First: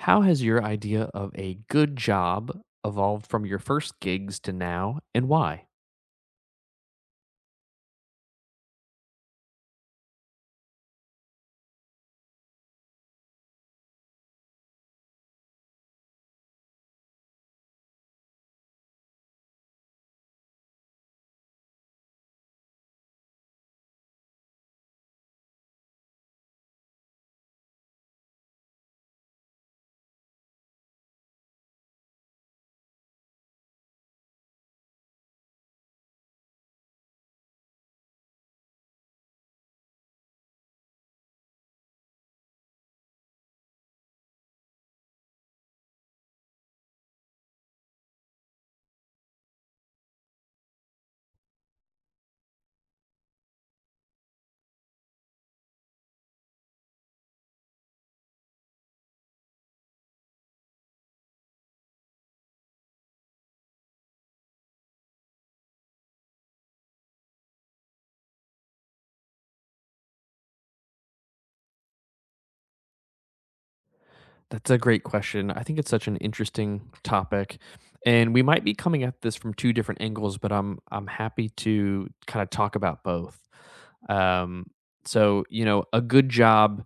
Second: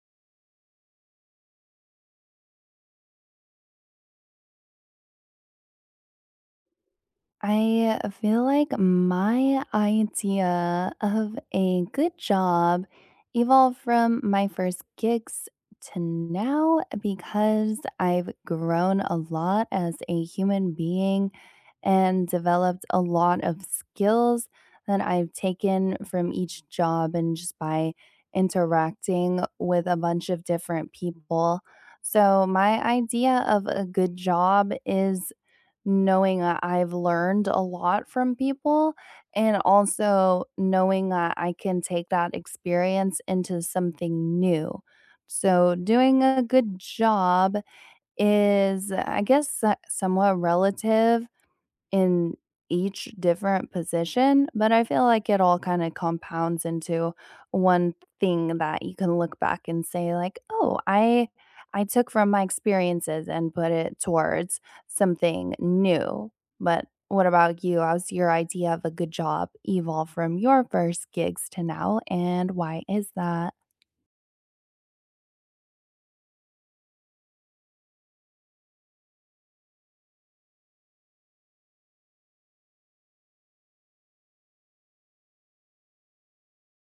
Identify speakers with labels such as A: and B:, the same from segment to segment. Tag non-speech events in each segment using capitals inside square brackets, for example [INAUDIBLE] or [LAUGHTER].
A: How has your idea of a good job evolved from your first gigs to now, and why?
B: I feel like my idea of a good job evolved from my first gigs to now because I've grown a lot as a human being and developed a lot of skills that I've taken from each job and just by interacting with a bunch of different people. So, my idea of a good job is knowing that I've learned a lot from people and also knowing that I can take that experience into something new. So, doing a good job is, I guess, somewhat relative in each different position, but I feel like it all kind of compounds into one thing that you can look back and say like, "Oh, I took from my experiences and put it towards something new." But what about you? How's your idea of a good job evolve from your first gigs to now, and why is that?
A: That's a great question. I think it's such an interesting topic, and we might be coming at this from two different angles, but I'm happy to kind of talk about both. Um, a good job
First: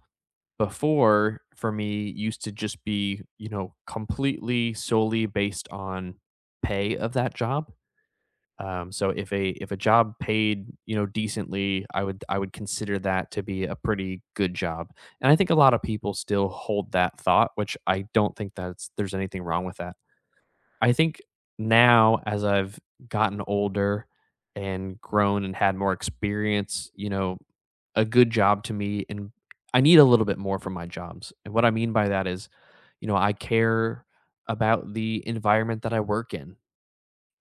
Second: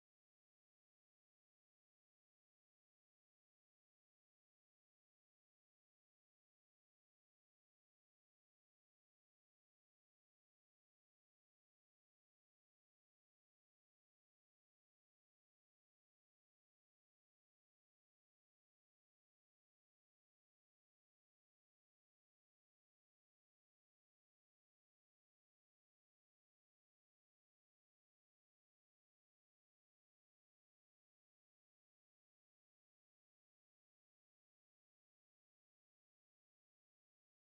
A: before for me used to just be completely solely based on pay of that job. So if a job paid, decently, I would consider that to be a pretty good job. And I think a lot of people still hold that thought, which I don't think that's there's anything wrong with that. I think now as I've gotten older and grown and had more experience, you know, a good job to me, and I need a little bit more from my jobs. And what I mean by that is, you know, I care about the environment that I work in.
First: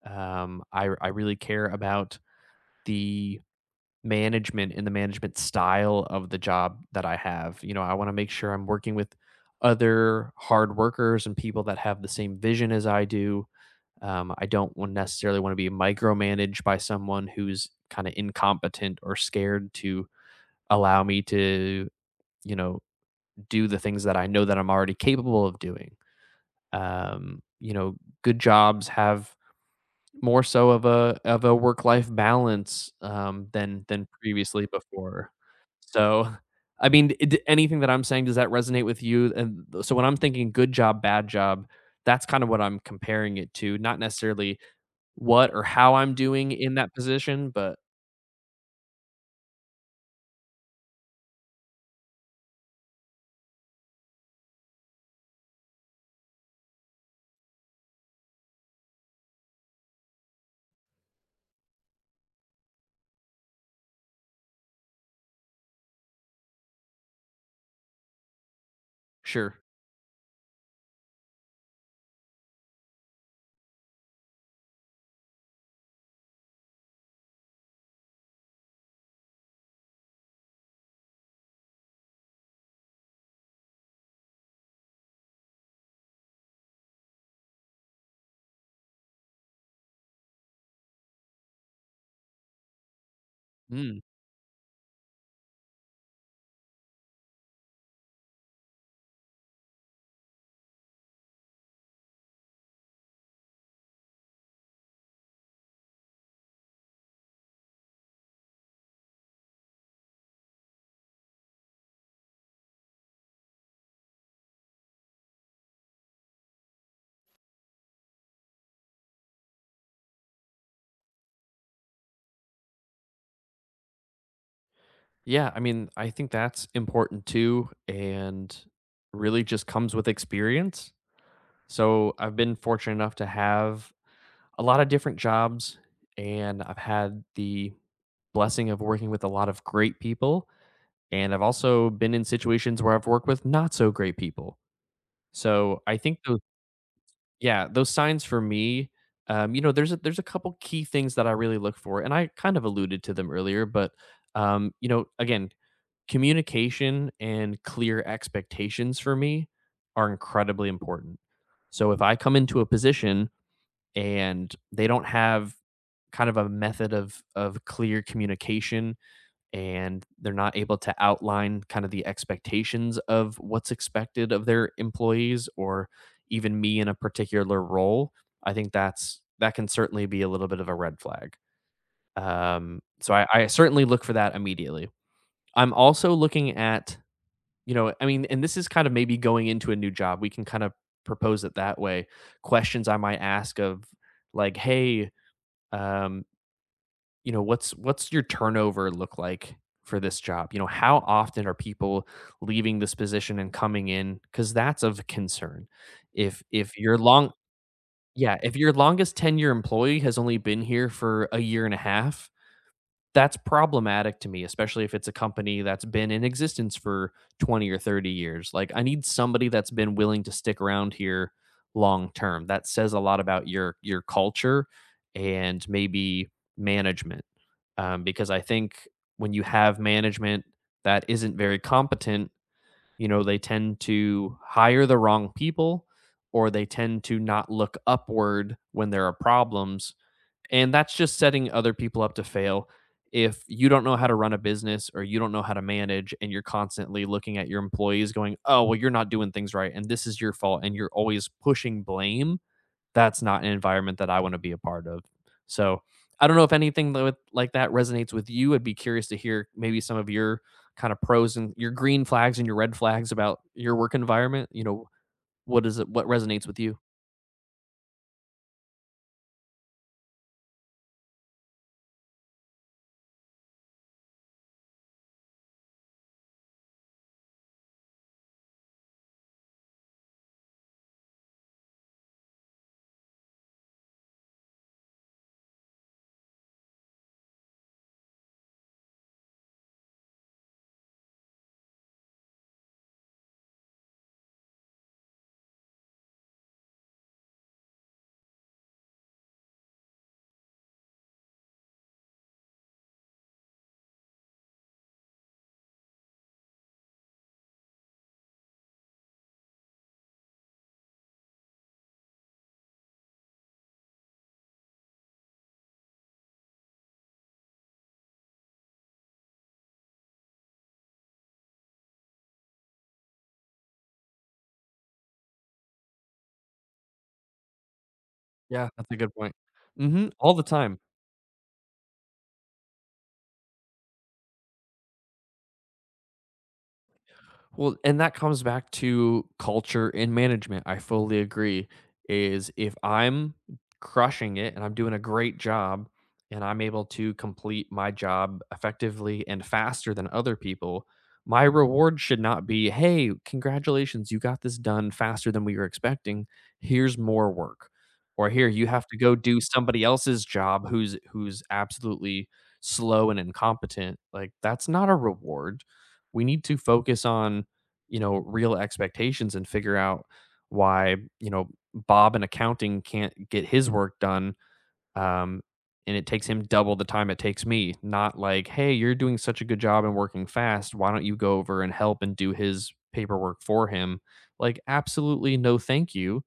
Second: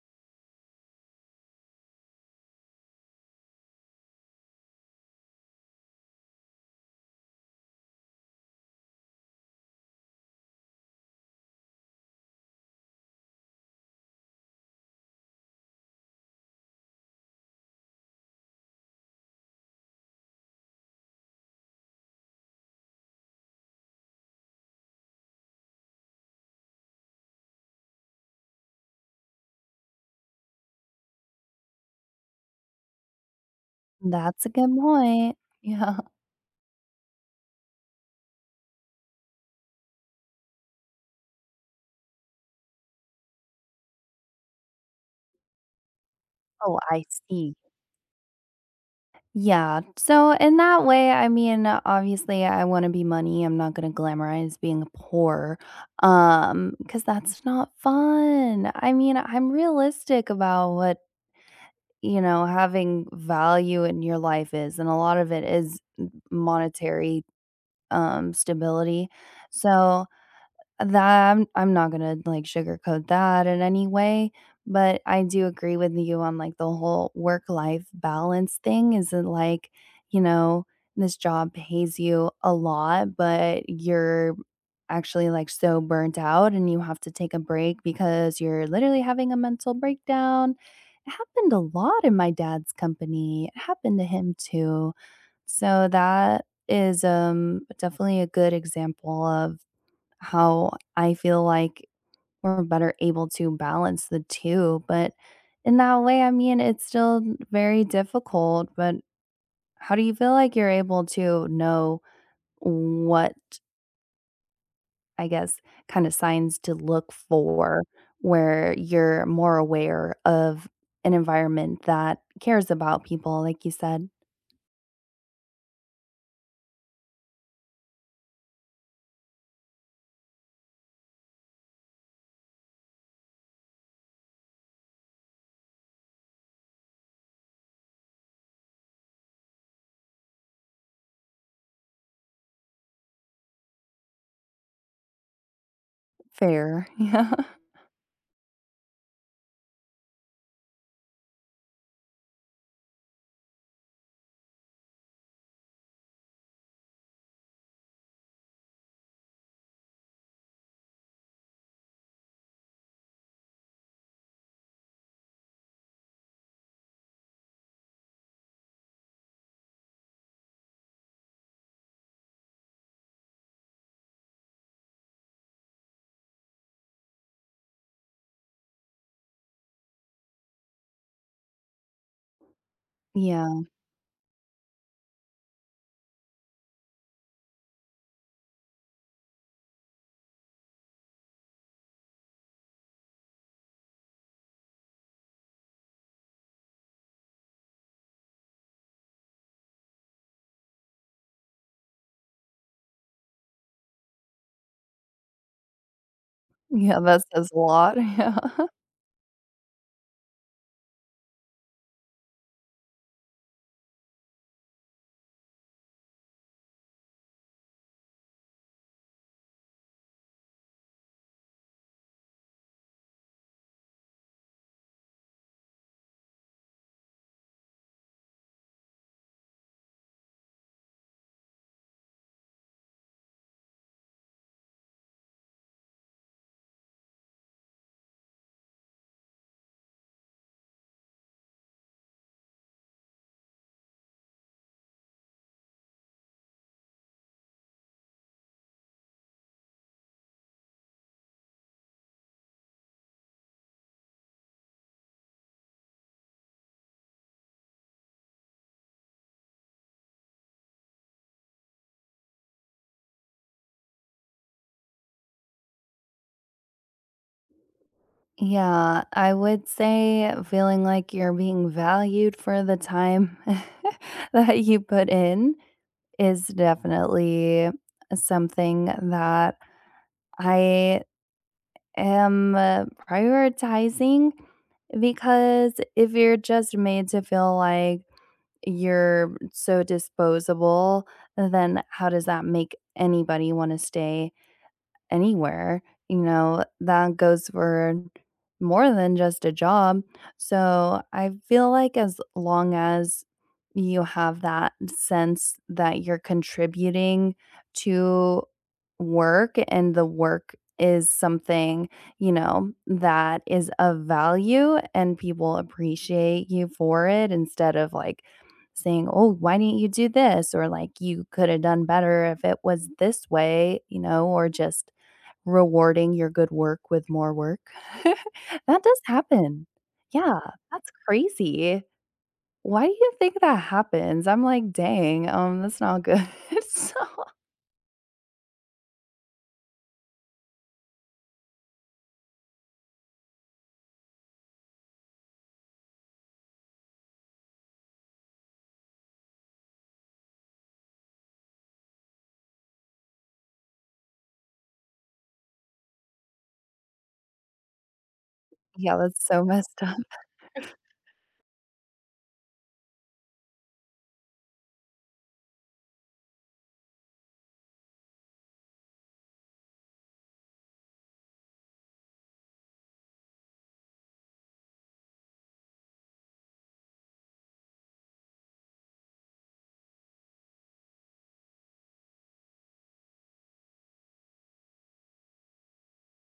A: I really care about the management and the management style of the job that I have. You know, I want to make sure I'm working with other hard workers and people that have the same vision as I do. I don't want necessarily want to be micromanaged by someone who's kind of incompetent or scared to allow me to, you know, do the things that I know that I'm already capable of doing. You know, good jobs have more so of a work life balance, than
B: That's a
A: previously
B: good
A: before.
B: point. [LAUGHS] Yeah.
A: So, [LAUGHS] I mean, d anything that I'm saying, does that resonate with you? And so when I'm thinking good job, bad job, that's kind of what I'm comparing it to, not necessarily what or how I'm doing in
B: Oh,
A: that
B: I
A: position,
B: see.
A: but
B: Yeah. So in that way, I mean, obviously I want to be money. I'm not going to glamorize being poor. Cuz that's not fun. I mean, I'm realistic about what, you know, having value in your life is, and a lot of it is monetary stability.
A: sure.
B: So that I'm not gonna, like, sugarcoat that in any way, but I do agree with you on, like, the whole work-life balance thing is it like, you know, this job pays you a lot, but you're actually, like, so burnt out and you have to take a break because you're literally having a mental breakdown. It happened a lot in my dad's company. It happened
A: Mm.
B: to him too. So that is, definitely a good example of how I feel like we're better able to balance the two, but in that way, I mean, it's still very difficult, but how do you feel like you're able to know what, I guess, kinda signs to look for where you're more aware of an environment that cares about people, like you said,
A: Yeah, I mean, I think that's important too, and really just comes with experience. So I've been fortunate enough to have a lot of different jobs, and I've had the blessing of working with a lot of great people. And I've also been in situations where I've worked with not so great people. So I think those,
B: fair, [LAUGHS] yeah.
A: yeah, those signs for me, you know, there's there's a couple key things that I really look for, and I kind of alluded to them earlier, but you know, again, communication and clear expectations for me are incredibly important. So if I come into a position and they don't have kind of a method of clear communication and they're not able to outline kind of the expectations of what's expected of their employees or even me in a particular role, I think that can certainly be a little bit of a red flag. I
B: Yeah,
A: certainly look for that immediately. I'm also looking at, you know, I mean, and this is kind of maybe going into a new job, we can kind of propose it that way. Questions I might ask of, like, hey, um, you know, what's your turnover look like for this job? You know, how often are people leaving this position and coming in? Because that's of concern. If your
B: yeah, that
A: long,
B: says a lot, [LAUGHS]
A: yeah,
B: yeah.
A: if your longest tenure employee has only been here for 1.5 years, that's problematic to me, especially if it's a company that's been in existence for 20 or 30 years. Like, I need somebody that's been willing to stick around here long term. That says a lot about your culture and maybe management. Because I think when you have management that isn't very competent, you know, they tend to hire the wrong people or they tend to not look upward when there are problems, and that's just setting other people up to fail. If you don't know how to run a business or you don't know how to manage and you're constantly looking at your employees going, "Oh, well, you're not doing things right and this is your fault and you're always pushing blame," that's not an environment that I want to be a part of. So I don't know if anything like that resonates with you. I'd be curious to hear maybe some of your kind of pros and your green flags and your red flags about your work environment. You know, what is it? What resonates with you?
B: Yeah, I would say feeling like you're being valued for the time [LAUGHS] that you put in is definitely something that I am prioritizing because if you're just made to feel like you're so disposable, then how does that make anybody want to stay anywhere, you know, that goes for more than just a job. So I feel like as long as you have that sense that you're contributing to work and the work is something, you know, that is of value and people appreciate you for it instead of like saying, "Oh, why didn't you do this?" or like you could have done better if it was this way, you know, or just rewarding your good work with more work. [LAUGHS]
A: Yeah,
B: That
A: that's a
B: does
A: good point.
B: happen.
A: Hmm, all
B: Yeah,
A: the time.
B: that's crazy. Why do you think that happens? I'm like, "Dang, that's not good." [LAUGHS] So
A: Well, and that comes back to culture and management. I fully agree. Is if I'm crushing it and I'm doing a great job and I'm able to complete my job effectively and faster than other people, my reward should not be, "Hey, congratulations, you got this done faster than we were expecting. Here's more work." Or, "Here, you have to
B: yeah,
A: go
B: that's
A: do
B: so messed
A: somebody
B: up.
A: else's job," who's absolutely slow and incompetent. Like, that's not a reward. We need to focus on, you know, real expectations and figure out why, you know, Bob in accounting can't get his work done. Um, and it takes him double the time it takes me, not like, "Hey, you're doing such a good job and working fast. Why don't you go over and help and do his paperwork for him?" Like, absolutely, no, thank you.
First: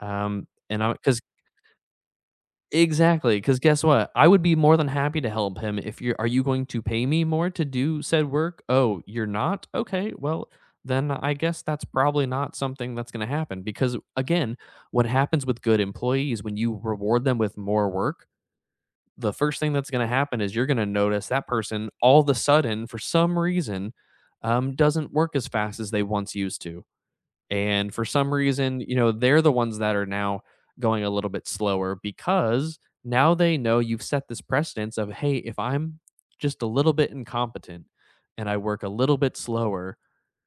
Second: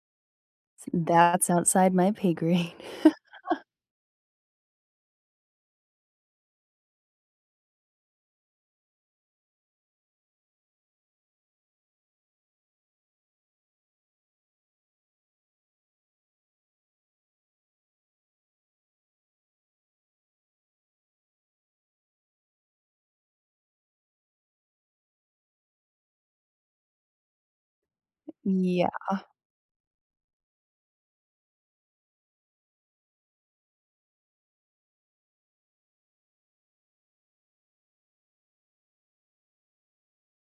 A: Because
B: That's outside my pay grade.
A: exactly, because guess what? I would be more than happy to help him if you're, "Are you going to pay me more to do said work?" "Oh, you're not? Okay, well, then I guess that's probably not something that's gonna happen," because, again, what happens with good employees when you reward them with more work, the first thing that's gonna happen is you're gonna notice that person all of a sudden, for some reason, doesn't work as fast as they once used to. And for some
B: [LAUGHS]
A: reason,
B: Yeah.
A: you know, they're the ones that are now going a little bit slower because now they know you've set this precedence of, "Hey, if I'm just a little bit incompetent and I work a little bit slower,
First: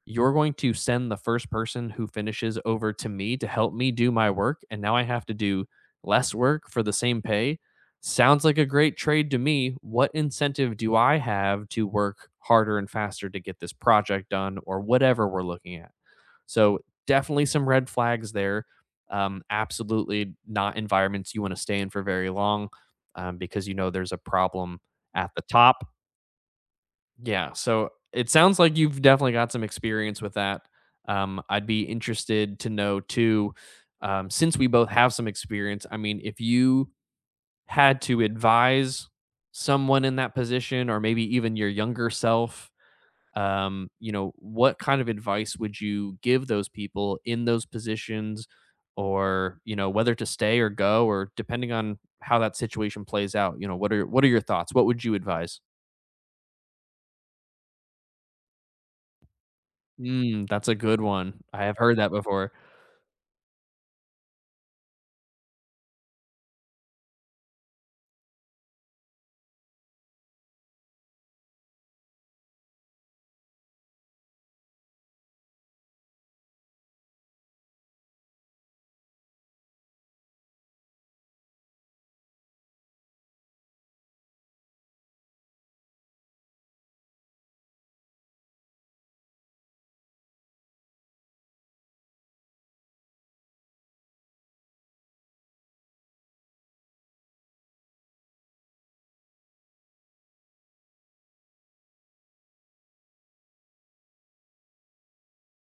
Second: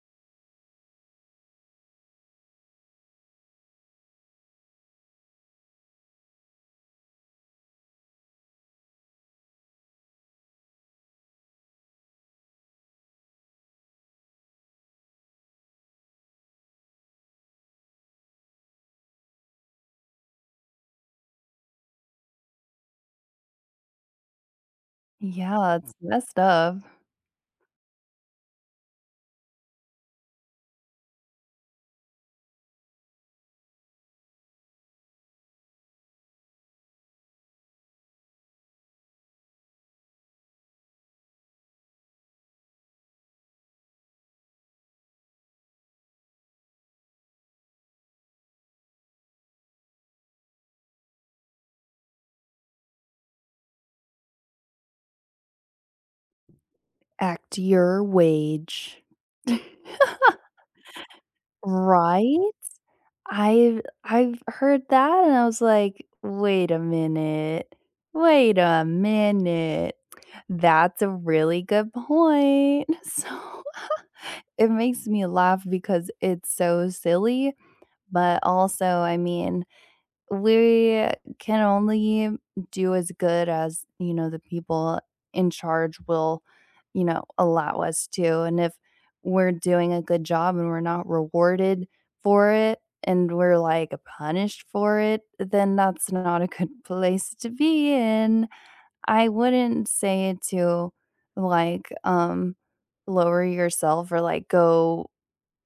A: you're going to send the first person who finishes over to me to help me do my work. And now I have to do less work for the same pay. Sounds like a great trade to me. What incentive do I have to work harder and faster to get this project done or whatever we're looking at?" So, definitely some red flags there. Absolutely not environments you want to stay in for very long, because you know there's a problem at the
B: Yeah,
A: top.
B: it's messed up.
A: Yeah. So it sounds like you've definitely got some experience with that. I'd be interested to know too, since we both have some experience. I mean, if you had to advise someone in that position, or maybe even your younger self, you know, what kind of advice would you give those people in those positions or, you know, whether to stay or go, or depending on how that situation plays out, you know, what are your thoughts? What would you advise?
B: Act your wage. [LAUGHS]
A: Mm, that's a good one. I have heard that
B: Right?
A: before.
B: I've heard that and I was like, "Wait a minute. Wait a minute." That's a really good point. [LAUGHS] So, it makes me laugh because it's so silly, but also, I mean, we can only do as good as, you know, the people in charge will, you know, allow us to, and if we're doing a good job and we're not rewarded for it and we're, like, punished for it, then that's not a good [LAUGHS] place to be in. I wouldn't say it to, like, lower yourself or, like, go,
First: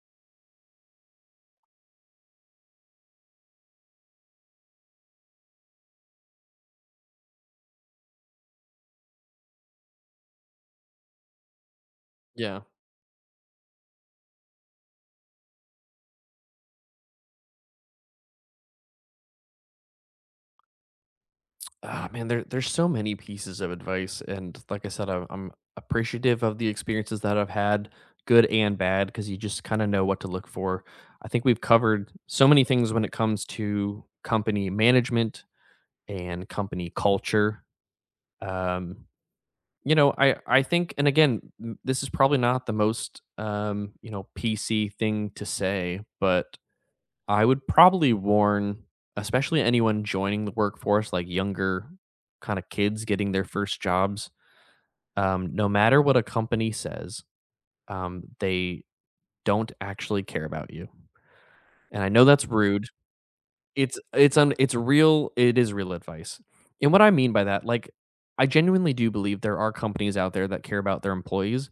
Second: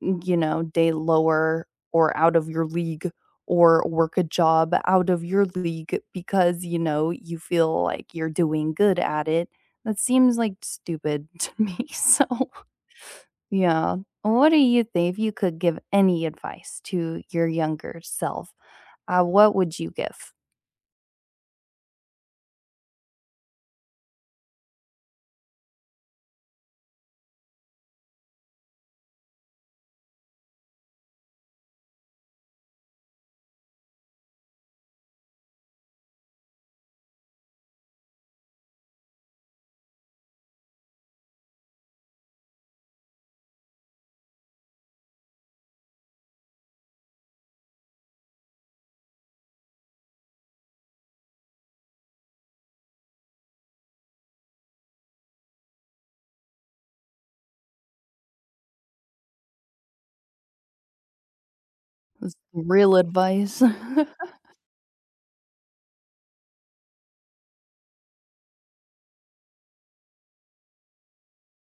B: you know, day lower or out of your league or work a job out of your league because, you know, you feel like you're doing good at it. That seems, like, stupid [LAUGHS] to me, so
A: Yeah.
B: yeah. What do you think if you could give any advice to your younger self, what would you give?
A: Ah, man, there's so many pieces of advice, and like I said, I'm appreciative of the experiences that I've had, good and bad, because you just kind of know what to look for. I think we've covered so many things when it comes to company management and company culture. Um, you know, I think, and again, this is probably not the most, you know, PC thing to say, but I would probably warn, especially anyone joining the workforce, like, younger kind of kids getting their first jobs. No matter what a company says, they don't actually care about you. And I know that's rude.
B: Real advice. [LAUGHS]
A: It's real, it is real advice. And what I mean by that, like, I genuinely do believe there are companies out there that care about their employees,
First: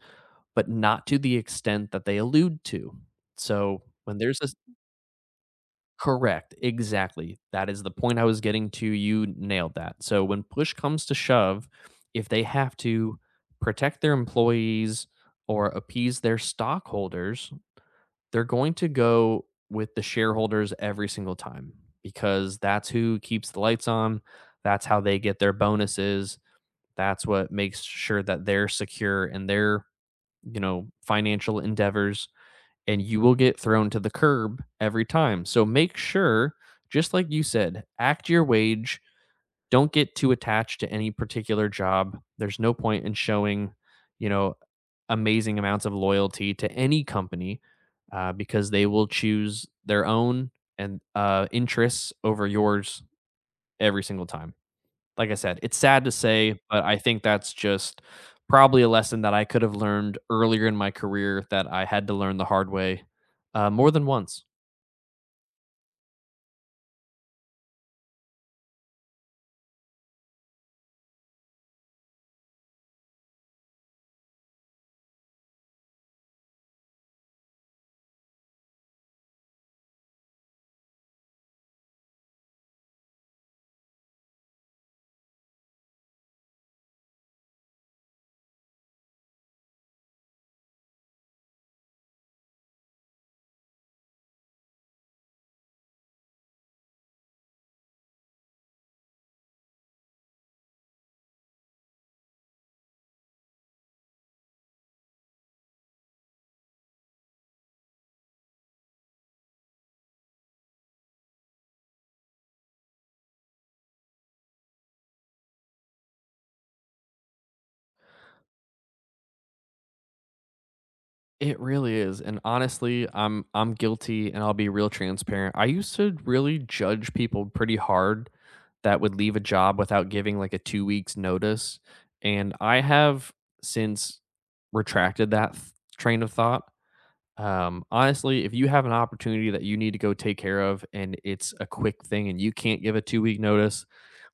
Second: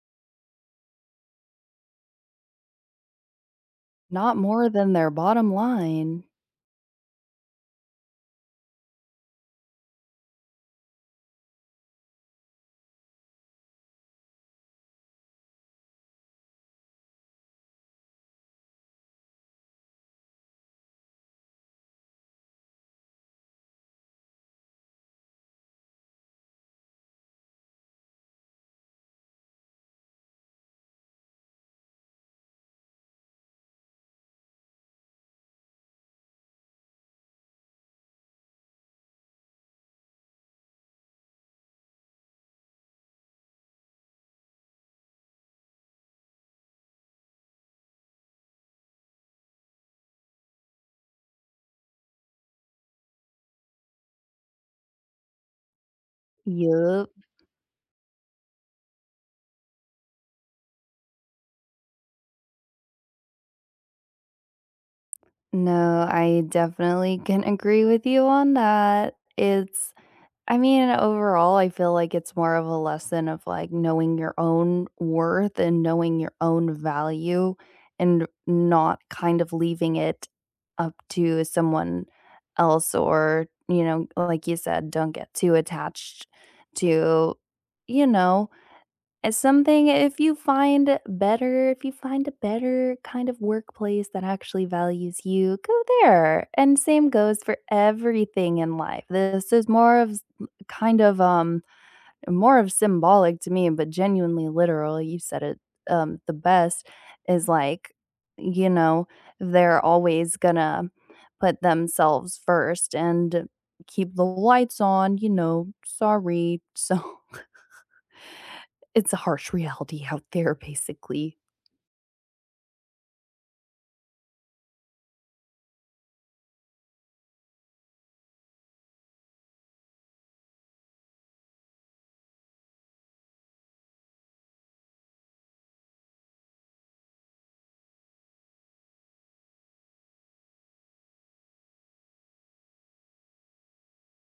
A: but not to the extent that they allude to. So, when
B: Not
A: there's this
B: more than their bottom line.
A: correct, exactly. That is the point I was getting to, you nailed that. So, when push comes to shove, if they have to protect their employees or appease their stockholders, they're going to go with the shareholders every single time, because that's who keeps the lights on. That's how they get their bonuses. That's what makes sure that they're secure in their, you know, financial endeavors. And you will get thrown to the curb every time. So make sure, just like you said, act your wage. Don't get too attached to any particular job. There's no point in showing, you know, amazing amounts of loyalty to any company, because they will choose their own and, interests over yours every single time. Like I said, it's sad to say, but I
B: Yup.
A: think that's just probably a lesson that I could have learned earlier in my career that I had to learn the hard way, more than once.
B: No, I definitely can agree with you on that. It's I mean, overall, I feel like it's more of a lesson of, like, knowing your own worth and knowing your own value and not kind of leaving it up to someone else or, you know, like you said, don't get too attached to, you know, as something if you find better if you find a better kind of workplace that actually values you, go there, and same goes for everything in life. This is more of s kind of, more of symbolic to me, but genuinely literal. You said it, the best is, like, you know, they're always gonna put themselves first and keep the lights on, you know, sorry, [LAUGHS] so it's a harsh reality out there, basically.
A: It really is, and honestly, I'm guilty, and I'll be real transparent. I used to really judge people pretty hard that would leave a job without giving, like, a two weeks notice, and I have since retracted that th train of thought. Honestly, if you have an opportunity that you need to go take care of and it's a quick thing and you can't give a two-week notice,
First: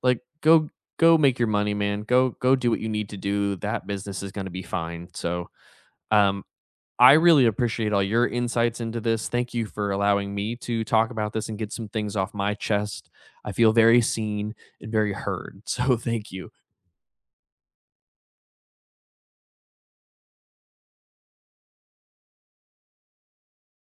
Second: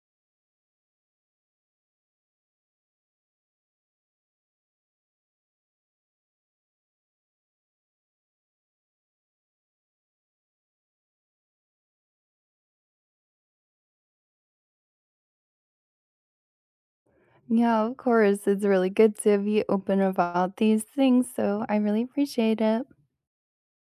A: like, go make your money, man. Go do what you need to do. That business is gonna be fine, so, um, I really appreciate all your insights into this. Thank you for allowing me to talk about this and get some things off my chest. I feel very seen and very heard. [LAUGHS] So thank you.
B: Yeah, of course. It's really good to be open about these things, so I really appreciate it.